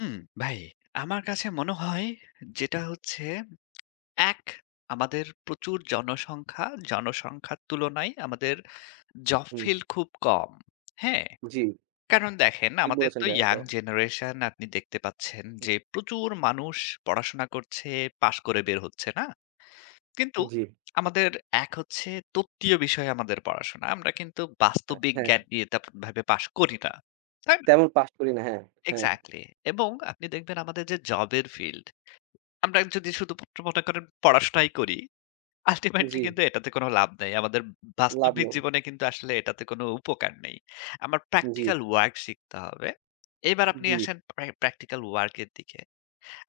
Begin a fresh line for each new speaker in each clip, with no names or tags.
হুম, ভাই আমার কাছে মনে হয় যেটা হচ্ছে, এক আমাদের প্রচুর জনসংখ্যা, জনসংখ্যার তুলনায় আমাদের জব
হুম।
ফিলড খুব কম। হ্যাঁ?
জি।
কারণ দেখেন,
ঠিক
আমাদের
বলেছেন
তো
ভাই,
ইয়ং
এটাও।
জেনারেশন, আপনি দেখতে পাচ্ছেন
হুম।
যে, প্রচুর মানুষ পড়াশোনা করছে, পাশ করে বের হচ্ছে। না? কিন্তু
জি।
আমাদের এক হচ্ছে, তত্ত্বীয় বিষয়ে আমাদের পড়াশোনা। আমরা কিন্তু
আ
বাস্তবিক
হ্যাঁ।
জ্ঞান নিয়ে তাত ভেবে পাস করি না। তাই না?
তেমন পাস করি না। হ্যাঁ, হ্যাঁ।
এক্সাক্টলি। এবং আপনি দেখবেন আমাদের যে জবের ফিল্ড, আমরা যদি শুধুমাত্র মনে করেন পড়াশোনাই করি, আল্টিমেটলি
জি।
কিন্তু এটাতে কোন লাভ নাই। আমাদের
লাভ
বাস্তবিক
নেই।
জীবনে কিন্তু আসলে এটাতে কোন উপকার নেই। আমার
জি।
প্র্যাকটিক্যাল ওয়ার্ক শিখতে হবে। এবার আপনি
জি।
আসেন পা প্র্যাকটিক্যাল ওয়ার্ক এর দিকে।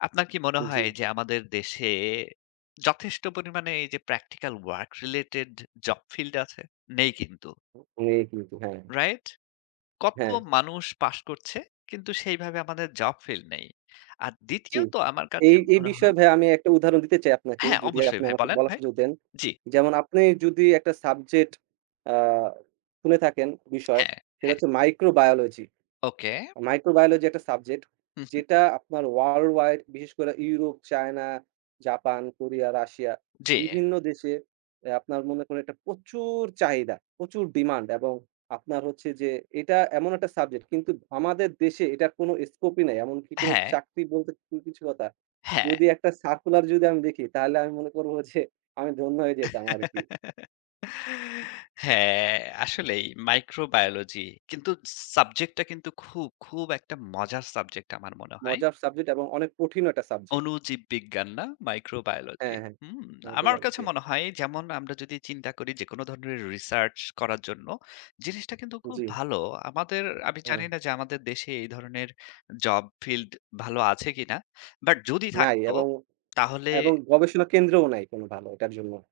আপনার কি মনে
জি।
হয় যে, আমাদের দেশে যথেষ্ট পরিমাণে এই যে practical work related job field, আছে? নেই কিন্তু।
অ অনেক কিন্তু। হ্যাঁ।
রাইট। কত
হ্যাঁ।
মানুষ পাস করছে, কিন্তু সেইভাবে আমাদের জব ফিল্ড নেই আর
জি,
দ্বিতীয়ত আমার কাছে
এই, এই
মনে হয়
বিষয়ে ভাইয়া আমি একটা উদাহরণ দিতে চাই আপনাকে,
হ্যাঁ,
যদি
অবশ্যই
আপনি
ভাই।
আমাকে
বলেন
বলার
ভাই।
সুযোগ দেন।
জি।
যেমন আপনি যদি একটা সাবজেক্ট আ শুনে থাকেন বিষয়,
হ্যাঁ,
সেটা
হ্যাঁ।
হচ্ছে মাইক্রোবায়োলজি।
ওকে।
মাইক্রোবায়োলজি একটা সাবজেক্ট।
হুম, হুম।
যেটা আপনার ওয়ার্লড ওয়াইড বিশেষ করে Europe, China, Japan, Korea, Russia
জি।
বিভিন্ন দেশে এ আপনার মনে করেন একটা প্রচুর চাহিদা, প্রচুর ডিমান্ড এবং আপনার হচ্ছে যে, এটা এমন একটা সাবজেক্ট, কিন্তু আমাদের দেশে এটার কোনো স্কোপ -ই নাই। এমনকি কোন
হ্যাঁ।
চাকরি বলতে কোনো কিছু কথা,
হ্যাঁ।
যদি একটা সার্কুলার যদি আমি দেখি, তাহলে আমি মনে করবো যে, আমি ধন্য হয়ে যেতাম আরকি।
হ্যাঁ, আসলেই। মাইক্রোবায়োলজি, কিন্তু সাবজেক্টটা কিন্তু খুব, খুব একটা মজার সাবজেক্ট আমার মনে হয়।
মজার সাবজেক্ট এবং অনেক কঠিনও একটা সাবজেক্ট।
অণুজীব বিজ্ঞান। না? মাইক্রোবায়োলজি।
হ্যাঁ, হ্যাঁ।
হুম।
অনেকটা
আমার
দারুন।
কাছে
জি।
মনে হয়, যেমন আমরা যদি চিন্তা করি যেকোন ধরনের রিসার্চ করার জন্য, জিনিসটা কিন্তু খুব
জি।
ভালো। আমাদের, আমি জানি
হ্যাঁ।
না যে, আমাদের দেশে এই ধরনের জব ফিল্ড ভালো আছে কিনা? বাট যদি
নাই।
থাকতো
এবং
তাহলে
এবং গবেষণা কেন্দ্রও নাই কোন ভালো ওটার জন্য।